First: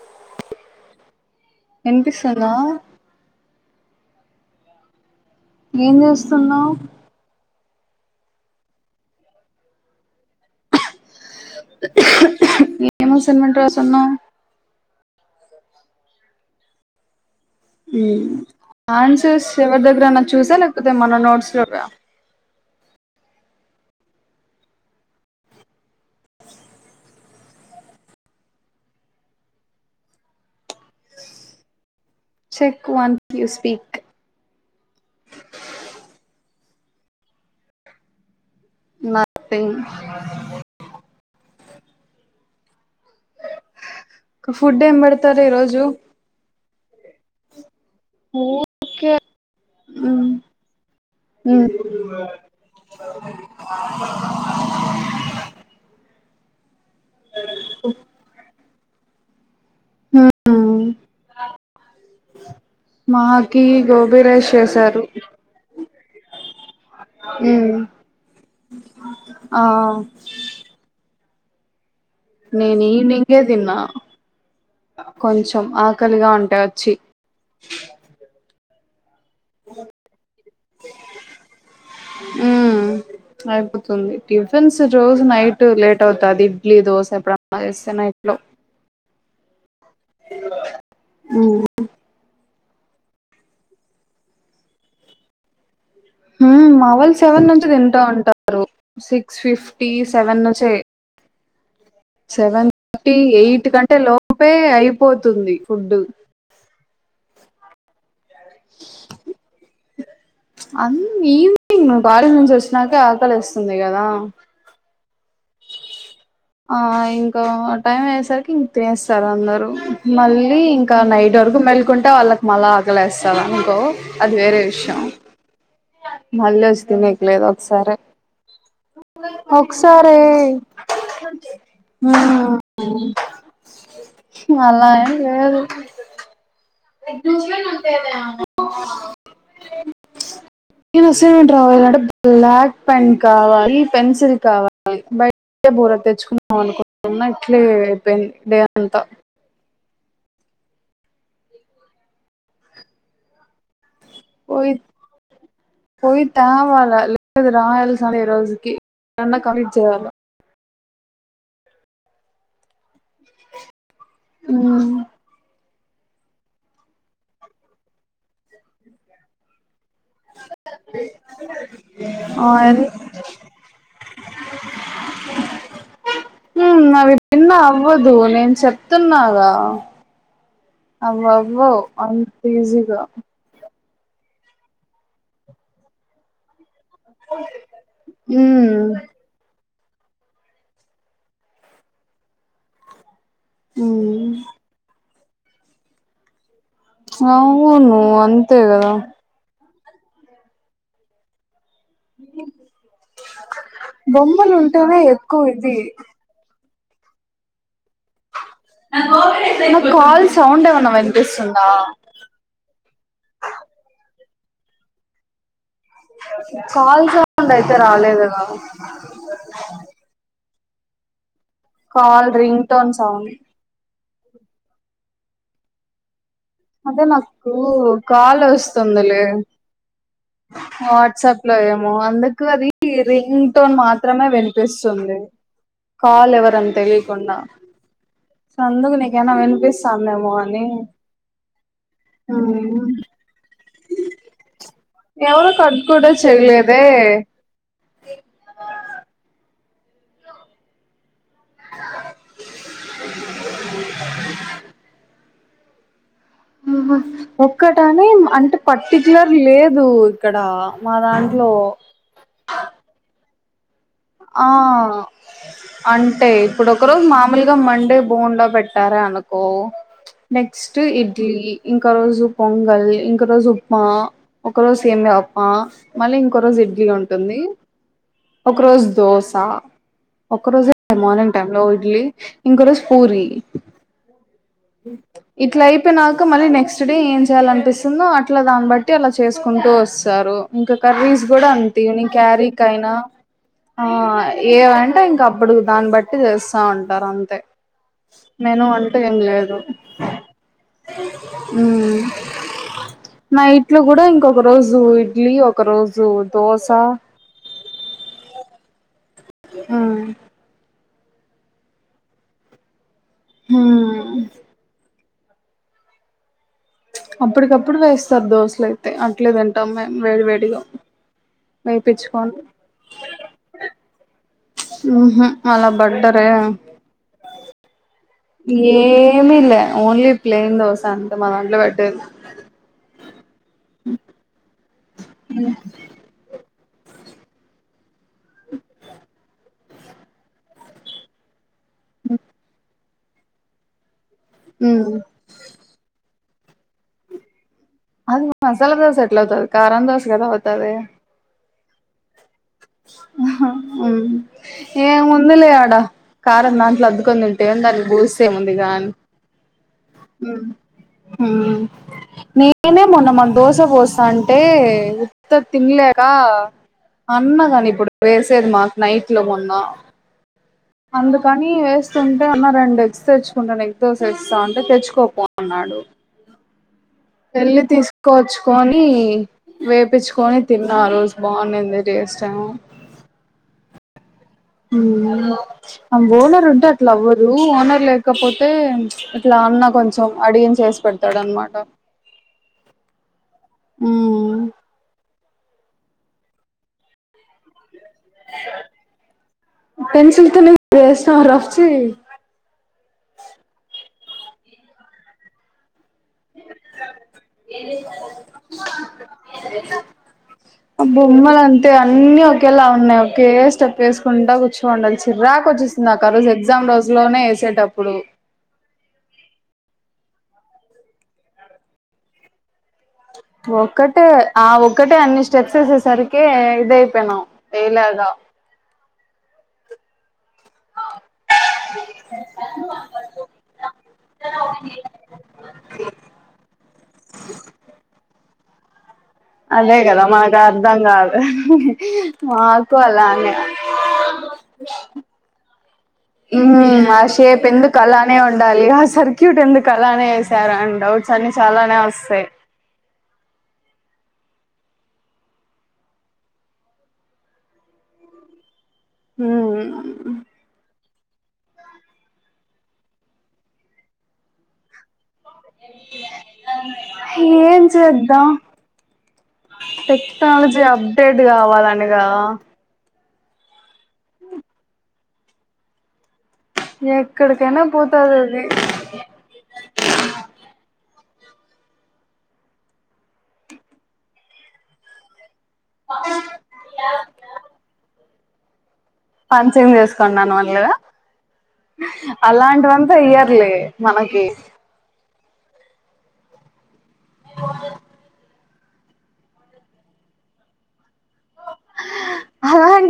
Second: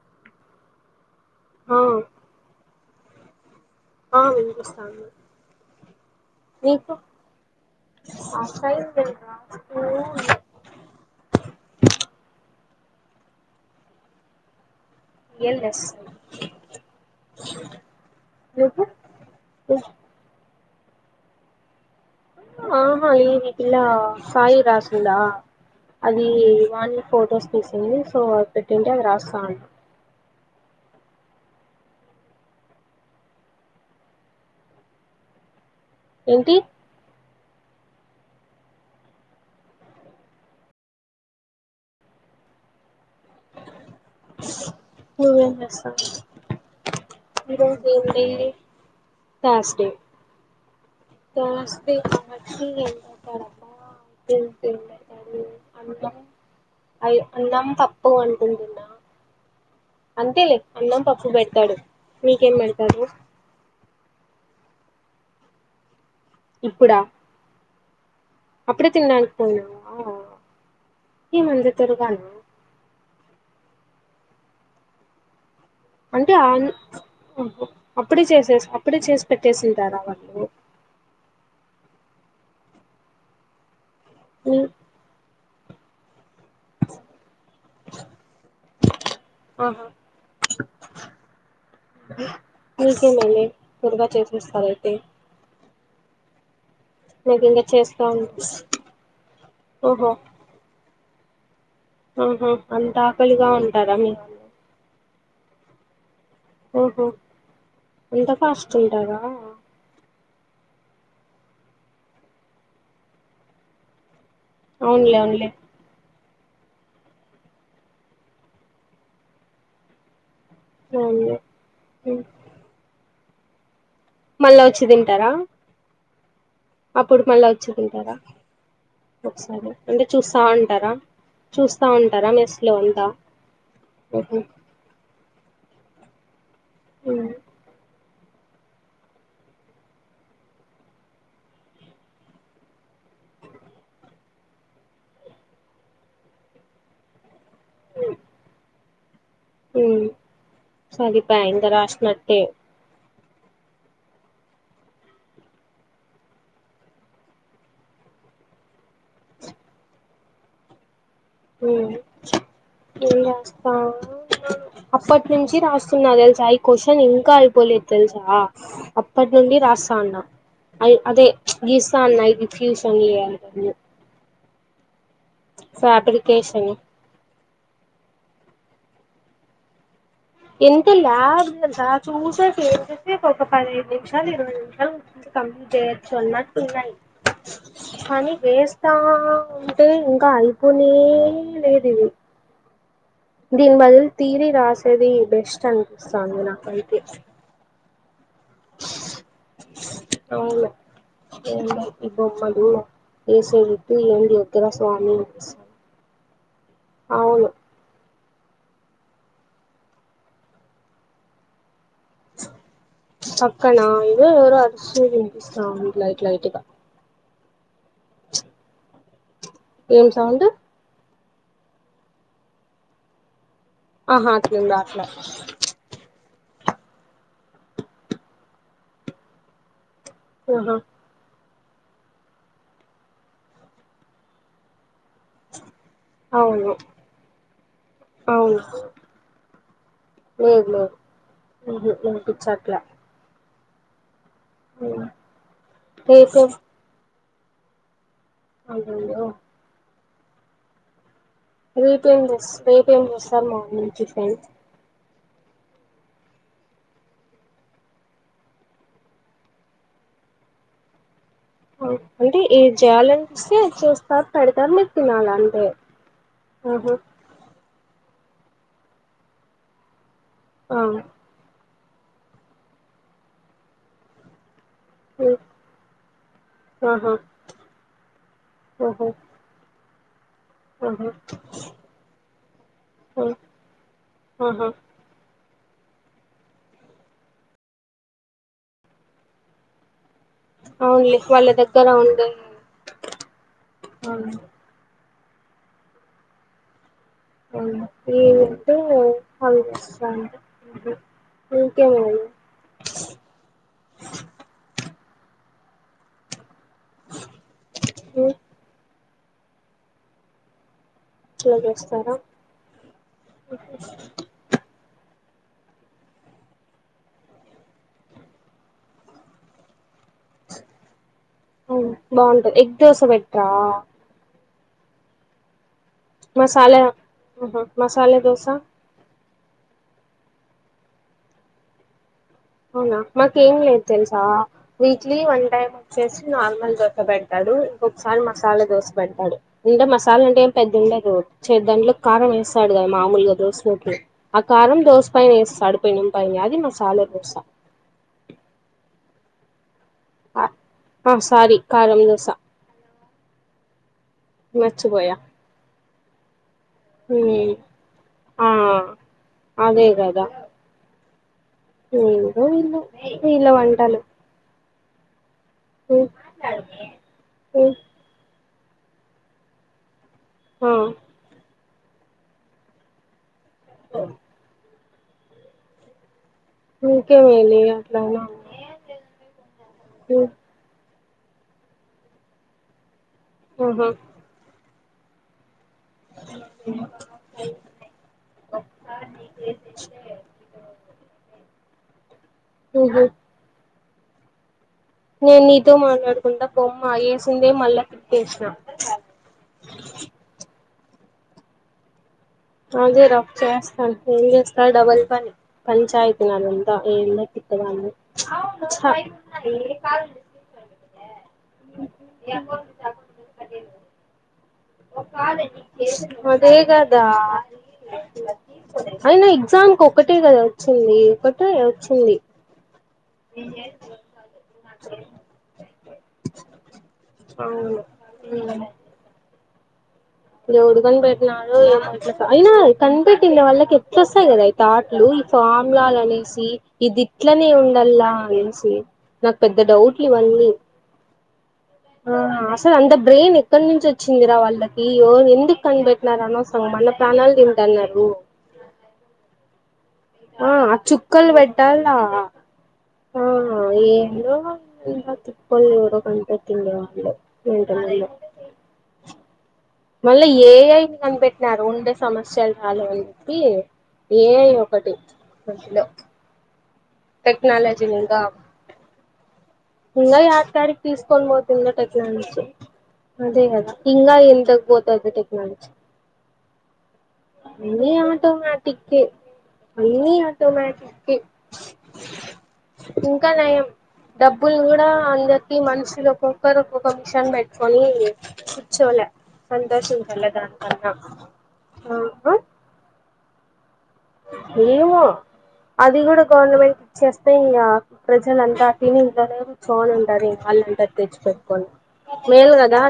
ఆ ఆ వినిపిస్తుందా ఆ వినిపిస్తంది ఏం చేస్తునవ్ [inaudible] ఏమ అసైన్మెంట్ రాస్తునవ్ ఏంచేస్తునవ్ హుమ్ ఆన్సర్స్ ఎవరి దగ్గర న చూసా మన నోడుసులో ర ఆహా ఈది పిల్లా సాయి రాసిందా అది వాళ ఫొటోస్ తీసింది సో అది పెట్టింటే అవి రాస్తాం చెక్ వన్ట్ యూ స్పీక్ ఏంటి నథింగ్ ఒకే ఫుడ్ ఏం పెడతారు ఈ రోజు ఇరోజ జనవరి ఓకే థాస్ డే జాస్తి [unintelligible] అన్నం అయి అన్నం పప్పు అనుకుంటున్నా అంతేలే అన్నం పప్పు పెడతాడు ఇంకేం పెడతాడు తారు ఇప్పుడా ఉమ్ అప్పుడే తినడానికి ఆ ఏం అంత త్వరగానా నేను ఈవినింగే తిన్నా కొంచ్ అంటే అప్పుడే చేసే ఇప్పుే చే పెతేసిధార ఉ ఆపో ది మీ టిఫిన్స్ రోజు నైట్ టు లేట్ అవు అది ఇడ్లీ దోశ ఎప్పుడు అన్నా చేస్తే ఇట్లో ఆహా మీక మళ్ని కుుర్గా చేసిస్తారయితే హ మావలు సెవెన్ ఇంకా నుంచి తింటూ చేస్తా ఉంట ఉంటారు సిక్స్ ఫిఫ్టీ ఓహో సెవెన్ నుంచి ఆహా సెవెన్ అంత థర్టీ ఆకలిగా ఎయిట్ ఉంటారా కంటే మీ వాళ్ళు లోపే అయి పోతుంది ఫుడ్ ఓహ ఎంత కాస్ట్ ఉంటగా అ ఈవినింగ్ నువ్వు కార్ం నుంచి వచ్చినాకే ఆకలి వస్తుంది కదా ఉన్లే ఉలే ఆ ఇంకా టైం వయ్యేసరికి ఇంక తినస్తారు అందరు మళ్ళీ ఇంకా నైట్ అవునులే వరకు మెల్కుంటే ఉమ్. వాళ్ళకి మళ్ ఆగలేస్తంది చాలనుకో మళ్ళా వచ్చి తింటారా మళ్ళీ వచ్చ అప్పుడు తినక్కలేదు మళ్ళా వచ్చి ఒకసారి తింటారా అంటే ఒకసారి చూస్తా ఉంటారా చూస్తా ఉంటారా మెస్ట్ లో అంతా ఉహు మాలయి ఏ ఎంచి ఉంటనే నేను అసట్ రావాలంటే బ్లాక్ పెన్ కావాలి పెన్సిల్ కావాలి బయట బుర తెచ్చుకుందాం అనుకుంటున్నా అట్లే అయిపోయింది [unintelligible] అంతా హ్మ్ సరిపోయే ఇంత రాసినట్టే పోయి పోయి తేవాల లేదు రాయాల్సిందే ఈ రోజుకి కంప్లీట్ చేయాల హ్మ్ అప్పటి నుంచి రాస్ స్తున్నా తెలుసా ఈ క్వశ్చన్ ఇంకా అయిపోలేదు తెలుసా అప్పటి నుండి రాస్ తన్నా గీస్తాన్న ఆయిల్ [unintelligible] ఫాబ్రికేషన్ నిన్న అవ్వదు నేను చెప్తున్నాగా ఎంత అవి అవ్వవు లాభంతా అంత చూసేసే ఈజీగా ఒక పదిడి నిమిషాలు ఇరవై నిమిషాలు కమ్ చేయొచ్చు అన్నన్నాయి కానీ ఉమ్ వేస్తతా అంటే ఇంకా అయిపోనే లేదు ఇవి దీన్ బదిలు ఉమ్ తీర రాసద బెస్ట్ అంస్తాందిన అవును అంతే కదా అవును ఇవ మడు కేసేరిటు ఎం బొమ్మలు ఉక్కర ఉంటేనే స్వామి ఎక్కువ ఇది అవును నా కాల్ సౌండ్ ఏమన్నా వినిపిస్తుందా పక్కనా ఇ ఎరు అడస్ంది లైట్ లైట్గా కాల్ అయితే రాలేదుగా ఏం sound call ring tone sound ఆహా అట్ల ఉంద అట్లా అదే నాకు కాలు వస్తుందిలే ఆహా వాట్సప్ లో ఏమో అందుకు అది రింగ్ టోన్ మాత్రమే వినిపిస్తు తుంది కాల్ అవును ఎవరని తెలియకుండా అవును అందుకు నీకేమైనా వినిపిస్తోందా ఏమో అని లేదు లేదు వినిపించట్లా మ్మ్ ఎవరు కట్ కూడా రేపే చెయలేదే అయ్యయ్యో రేపు ఏం రేప్ ఏం చేస్తారు మార్నింగ్ టిఫెన్ ఉహు ఒక్కటని అంటే పర్టిక్యలర్ లేదు ఇక్కడ మా దాం అంటే ఏం చేయాలని వస్తే చూస్తా ఆ అంటే ఆహా ఇప్పుడోకరోజు మామూలుగా మండే బొండా పెట్టారే అనకో నెక్స్ట్ ఆ ఇడ్లీ ఇంకో రోజు పొంగల్ ఇంకో రోజు ఉప్మా ఒక రోజు సేమ్యా ఉ ఉప్మా మళ్ళీ ఇంకో రోజు ఇడ్లీ ఆహా ఉంటుంది ఒక రోజు ఓహో దోసా ఒక్క రోజె ఆహా మార్నింగ్ టైమ్ లో ఇడ్లీ ఇంకో రోజు పూరి ఆ ఆహా ఇట్లా అయిపోయి నాక మళ్ళీ నెక్స్ట్ డే ఏం చేయాల అనిపిస్తుందో అట్లా దాన్ని బట్టి అలా చేసుకుంటూ తారు ఇంకా అవునులే కర్రీస్ వాళ్ళ కూడా అంతే దగ్గర ఈవెన్ ఉండే క్యారీకైనా ఆ ఏవంట ఇం అప్పుడు దాన్ని బట్టి చేస్తా ఉంటంది ఉంటారు అంతే మెను ఏమంటే అంటే ఏం లేదు అవి చేస్తా అంటే ఉహు. హామ్ ఇంకేమైనా నా ఇంట్లో కూడా ఇంకొక రోజు ఇడ్లీ ఒక రోజు దోస ఆ ఉ ఆ ఇట్లా చేస్తారా ఆ హ్మ్ అప్పటికప్పుడు వేస్తారు దోశలు అయితే అట్లేదంతే మే వేపిచ్చుకొని బాగుంటది ఎగ్ దోశ పెట్రా ఉహు మళ బడ్డరే ఓహా మసాలా దోస ఏమల్ ఓన్లీ ప్లేయిన్ దోస అంతంట మాంల వె అవునా మాక ఏం లేదు తెలుసా వీక్లీ వన్ టై వచ్చేసి నార్మల్ తొక్క పెడ్తాడు ఒకసారి మసాలా దోసె పెడతాడు అంటే మసాలా అంటే ఏం పెద్ద ఉండదు చ్చే దాంట్లో కారం వేస్తాడు కదా మామూలుగా దోసు లోకి ఆ కారం దోశ పైనేస్తాడు పెనుం పై అది మసాలా దోస అది మసాలా దోసె ఎట్లవుతుంది కారం దోస్ సు గదా ఔతాది ఆ సారీ కారం దోస అం మర్చిపోయా ఏముందిలే ఆడ కారం నాన్ ట్లద్దుకొని తింటే మ్మ్ ఏం దాన్ని బూస్తే ఆ ఏముందిగాన్ అదే కదా ఉమ్ ఊ ఏందో వీళ్ళు మేమే మొన్న మాక్ వీళ్ళ దోశ వంటలు పోస్తా ఉంటే త తినలేక మ్మ్ అన్న కానీ మ్మ్ ఇప్పుడు వేసేది మాకు నైట్ లో మొన్న ఆ అందు కానీ వేస్ ఉంటే ఉన్న రెండి ఎక్స్ ఎగ్ దోస వేస్తుంటే తెచ్చు కోపోన్నాడు ఇంకేమేలే వేళ్లి అట్లానా తీసుకోవచ్చుకని మ్మ్ వేయిచ్చుకొని తిన్నా ఆరోజు బాగుండంది టేస్ట్ ఆహా అ ఓనర్ ఉంటే అట్లా అవ్వదు ఓనర్ లేకపోతే ఇట్లా అన్న కొంచెం అడిగిన చేసి పెడతాడ అనమాట హహ అ నేను నీతో మాట్లాడుకుంటా బొమ్మ వేసిందే మళ్ళా తిప్పేసిన పెన్సిల్తో వేస్నావ్ రఫ్ చేయి అదే రఫ్ చేస్తాను ఏం చేస్తా డబల్ పని పంచాయతీ అంత ఏందో తిక్కదని చా బొమ్మలు అంతే అన్ని ఒకేలా చూడాలి చిర్రాకు వచ్చేస్తుందిక ఆ రోజు ఎగ్జామ్ రోజు కదా లోనే వేసేటప్పుడు అయినా ఎగ్జామ్ కి ఒకటే కదా వచ్చింది ఒకటే వచ్చింది ఒక్కటే ఆ ఒక్కటే అన్ని స్టెప్స్ వేసేసరికి ఇదయిపోయినాం అవును వేయలాగా ఎవడు కనిపెట్నాడో అయినా కనిపెట్టిండే వాళ్ళకి ఎట్లా వస్తాయి కదా ఈ తాట్లు ఈ ఫామ్లాలు అనేసి ఇదిట్లనే ఉండల్లా సి అదే కదా మాకు అర్ధం కాదు హ ఆ అసలు అంత బ్రెయిన్ ఎక్కన్నుంచి వచ్చిందిరా వాళ్ళకి ఎవ ఎందుకు కనిపెట్టినార అనవసరంగా మ్మ్ మన ఆ ప్రాణాలు షేప్ తింటన్నారు కరానే ఆ ఏసారా ఆ అండ్ డౌట్స్ అన్ని చుక్కలు చాలానే పెట్టాలా వస్తాయి ఆ ఏందో అంత తిక్కొల్లు ఎవరో కనపెట్టిండేవొళ్ళు మెంటలొల్లు హ్మ్ మళ్ళా ఏ ఐ కనిపెట్టినారు ఉండే సమస్యలు చాలువని ప్పి ఏ ఐ ఒకటి [unintelligible] [unintelligible] ఏం టెక్నాలజీని ఇంకా చేద్దాం ఇంకా టెక్నాలజీ యాడికాడికి అప్డేట్ తీసుకొని పోతుందో కావాలనిగా టెక్నాలజీ అదే కదా ఇంగా ఎంతకు పోతాదో టెక్నాలజీ ఎక్కడికైనా అన్నీ పోతది అది ఆటోమాటిక్ అన్నీ ఆటోమా ఇంకా నయం డబ్ బ్బులు గూడా అంద మనుషులు ఒక్కొక్కరు ఒక్కొక్క మిషన్ పెట్టుకొని కూర్చోలే పరిచయం సంతోషించాల చేసుకున్నాను మల్లగా దానికన్నా ఆ అలాంటివంతా ఇ లే ఏమో అది గూడా గవర్నమెం చేస్తే ఇ యా ప్రజ అంతటిని ఇేరు చూను ఉంటారు వాళ్ళంట [inaudible]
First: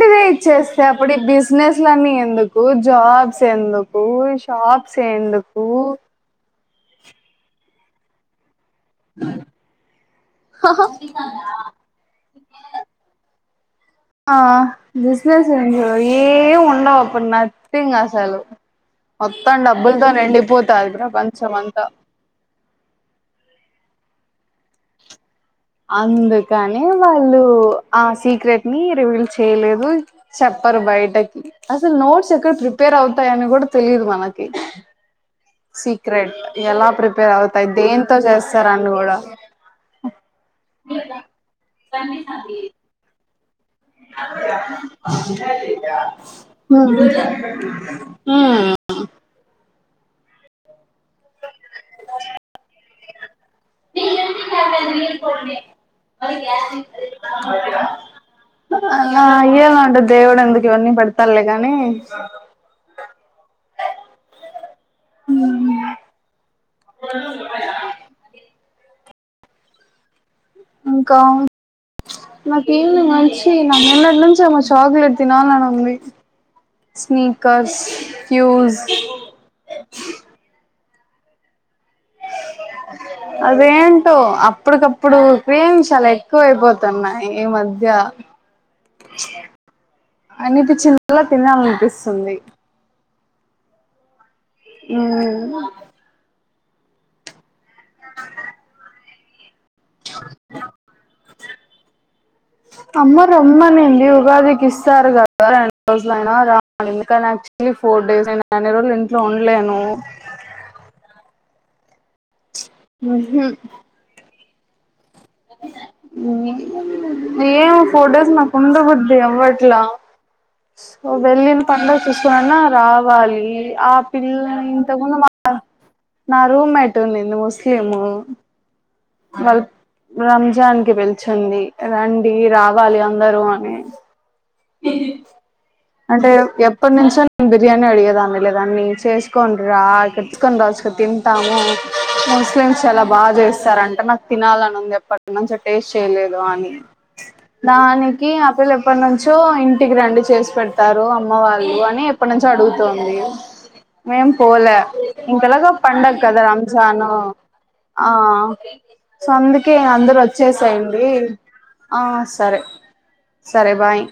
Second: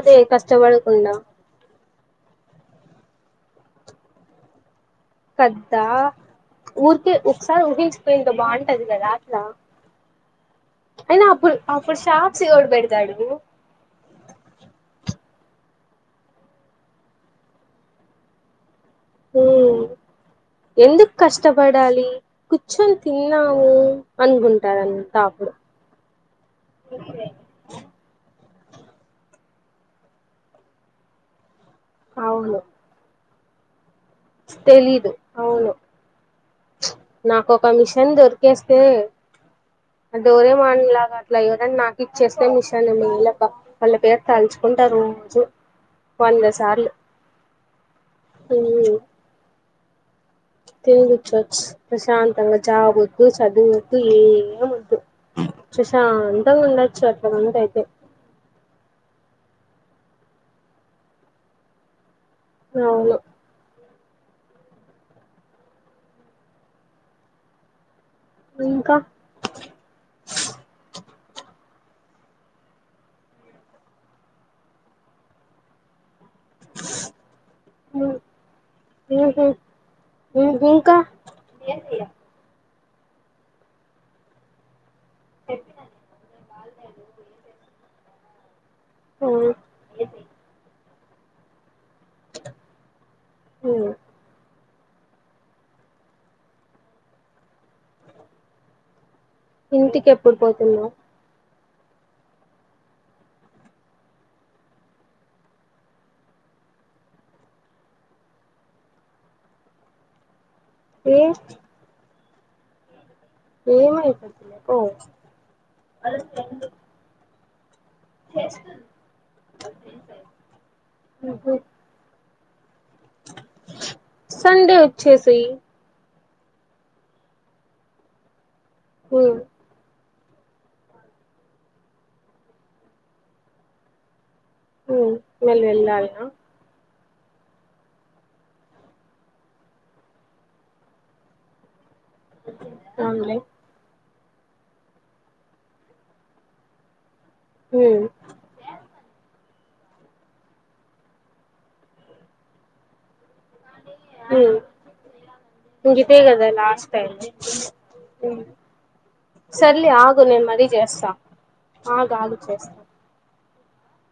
అదే ఇచ్చేస్తే అప్పుడు కష్టపడకుండా ఈ బిజినెస్ల అన్నీ ఎందుకు జాబ్ ఎందుకు షాప్ సెందుకు కదా ఊరికే ఒకసారి ఊహించుకో ఇంత బాం టది కదా అట్లా అయినా అప్పుడు అప్పుడు షాప్స్ ఎవడు బెడతాడు ఆ బిజినెస్ ఏం ఉండవు అప్పుడు నథింగ్ అసలు మొత్తం డబ్బులతో నిండిపోతాది ఎందుకు ప్రపంచం అంతా కష్టపడాలి కూర్చొని తిన్నా రూ అనుకుంటారంతా అప్పుడు అందుకని వాళ్ళు ఆ సీక్రెట్ నీ రివీల్ చేయలేదు చెప్పరు బయటకి అసలు నోట్స్ ఎక్కడ అవును ప్రిపేర్ అవు ఉంటాయని కూడా తెలీదు మాక్ మాకి తెలీదు అవును నాకు అవుతాయి ఒక మిషన్ దేంతో దొరికేస్తే చేస్తారని కూడా డోరేమాన్ లాగా అట్లా ఎవరన్నా నాకు ఇచ్చేస్తే మిషన్ మీళ బ హు వంద సార్లు హు తినిగుర్చోవచ్చు ప్రశాంత జాబ్ ఒద్దు చ్ చదువు వద్దు ఏమి వద్దు ప్రశాంతంగా ఉండచ్చు అట్లా గనక అయితే అయ్యవంటే దేవుడు ఎందుకు ఇవన్నీ పెడతాడులే కాని అవును హు ఇంకా కా నాకు ఈవీనింగ్ మంచి నాకు నినటినుంచి మ చాక్లెట్ తినాలని ఉంది స్నికర్స్ ఫ్యూజ్ ఏ అదేంటో అప్పుడికప్ ఇప్పుడు క్రీమ్స్ చాన ఎక్కువ అయిపోతున్నాయి ఈ మధ్య అనిపిచ్చిద్ లా తినాలనిపిస్తుంది హు హు మ్ అ ఇంటికి ఎప్పుడు పోతున్నావు అమ్మ రమ్మనింది ఉగాదికి ఇస్తారు కదా రెండు రోజులయినా రా అనింది కానీ యాక్చువలీ ఫోర్ డేస్ నేను అన్ని రోలు ఇంట్లో ఉండలేను ఏ మ్మ్ హు ఓ హు ఏవో ఫోర్ డేస్ నాకు ఉండబుద్ది అవ్వట్లా సో వెళ్ళిన పండకి ఇస్ సన రావాలి ఆ పిల్లని సండే ఇంతకుముందు వచ్చేసేయ్ మ నా రూమ్మెట్ ఉందింది ముస్లిము హ రంజాన్ కి పిలిచింది రండి రావాలి అందరూ అని మళ్ళీ వెళ్ళాలినా అంటే ఎ ఇప్పటినుంచో నేను బిర్యానీ అడిగేదాన్ని లేదాన్నిీ చేసుకని రా కట్తుుకొని రాసుకు తింటాము ముస్లిమ్స్ చాలా బాగా అవునులే చేస్తారంట నాకు తినాలనింది ఎప్పటి నుంచి టేస్ట్ చేయలేదు అని ఇంక దానికి ఆపిల్ ఎప్పటి నుంచి ఇంటికి రండు చేసి పెడతారు అమ్మ వాళ్ళు అని ఎప్పటి నుంచో అడుగుతుంది మేం పోలే ఇంకెలాగ పంండగ ఇదే కదా లాస్ట్ రంజాన్ టైం ఆ సో అందుకే సర్లే అందరు ఆగు నేను మరీ వచ్చేసాయండి చేస్తా ఆ ఆగు ఆగు సరే చేస్తా సరే బాయ్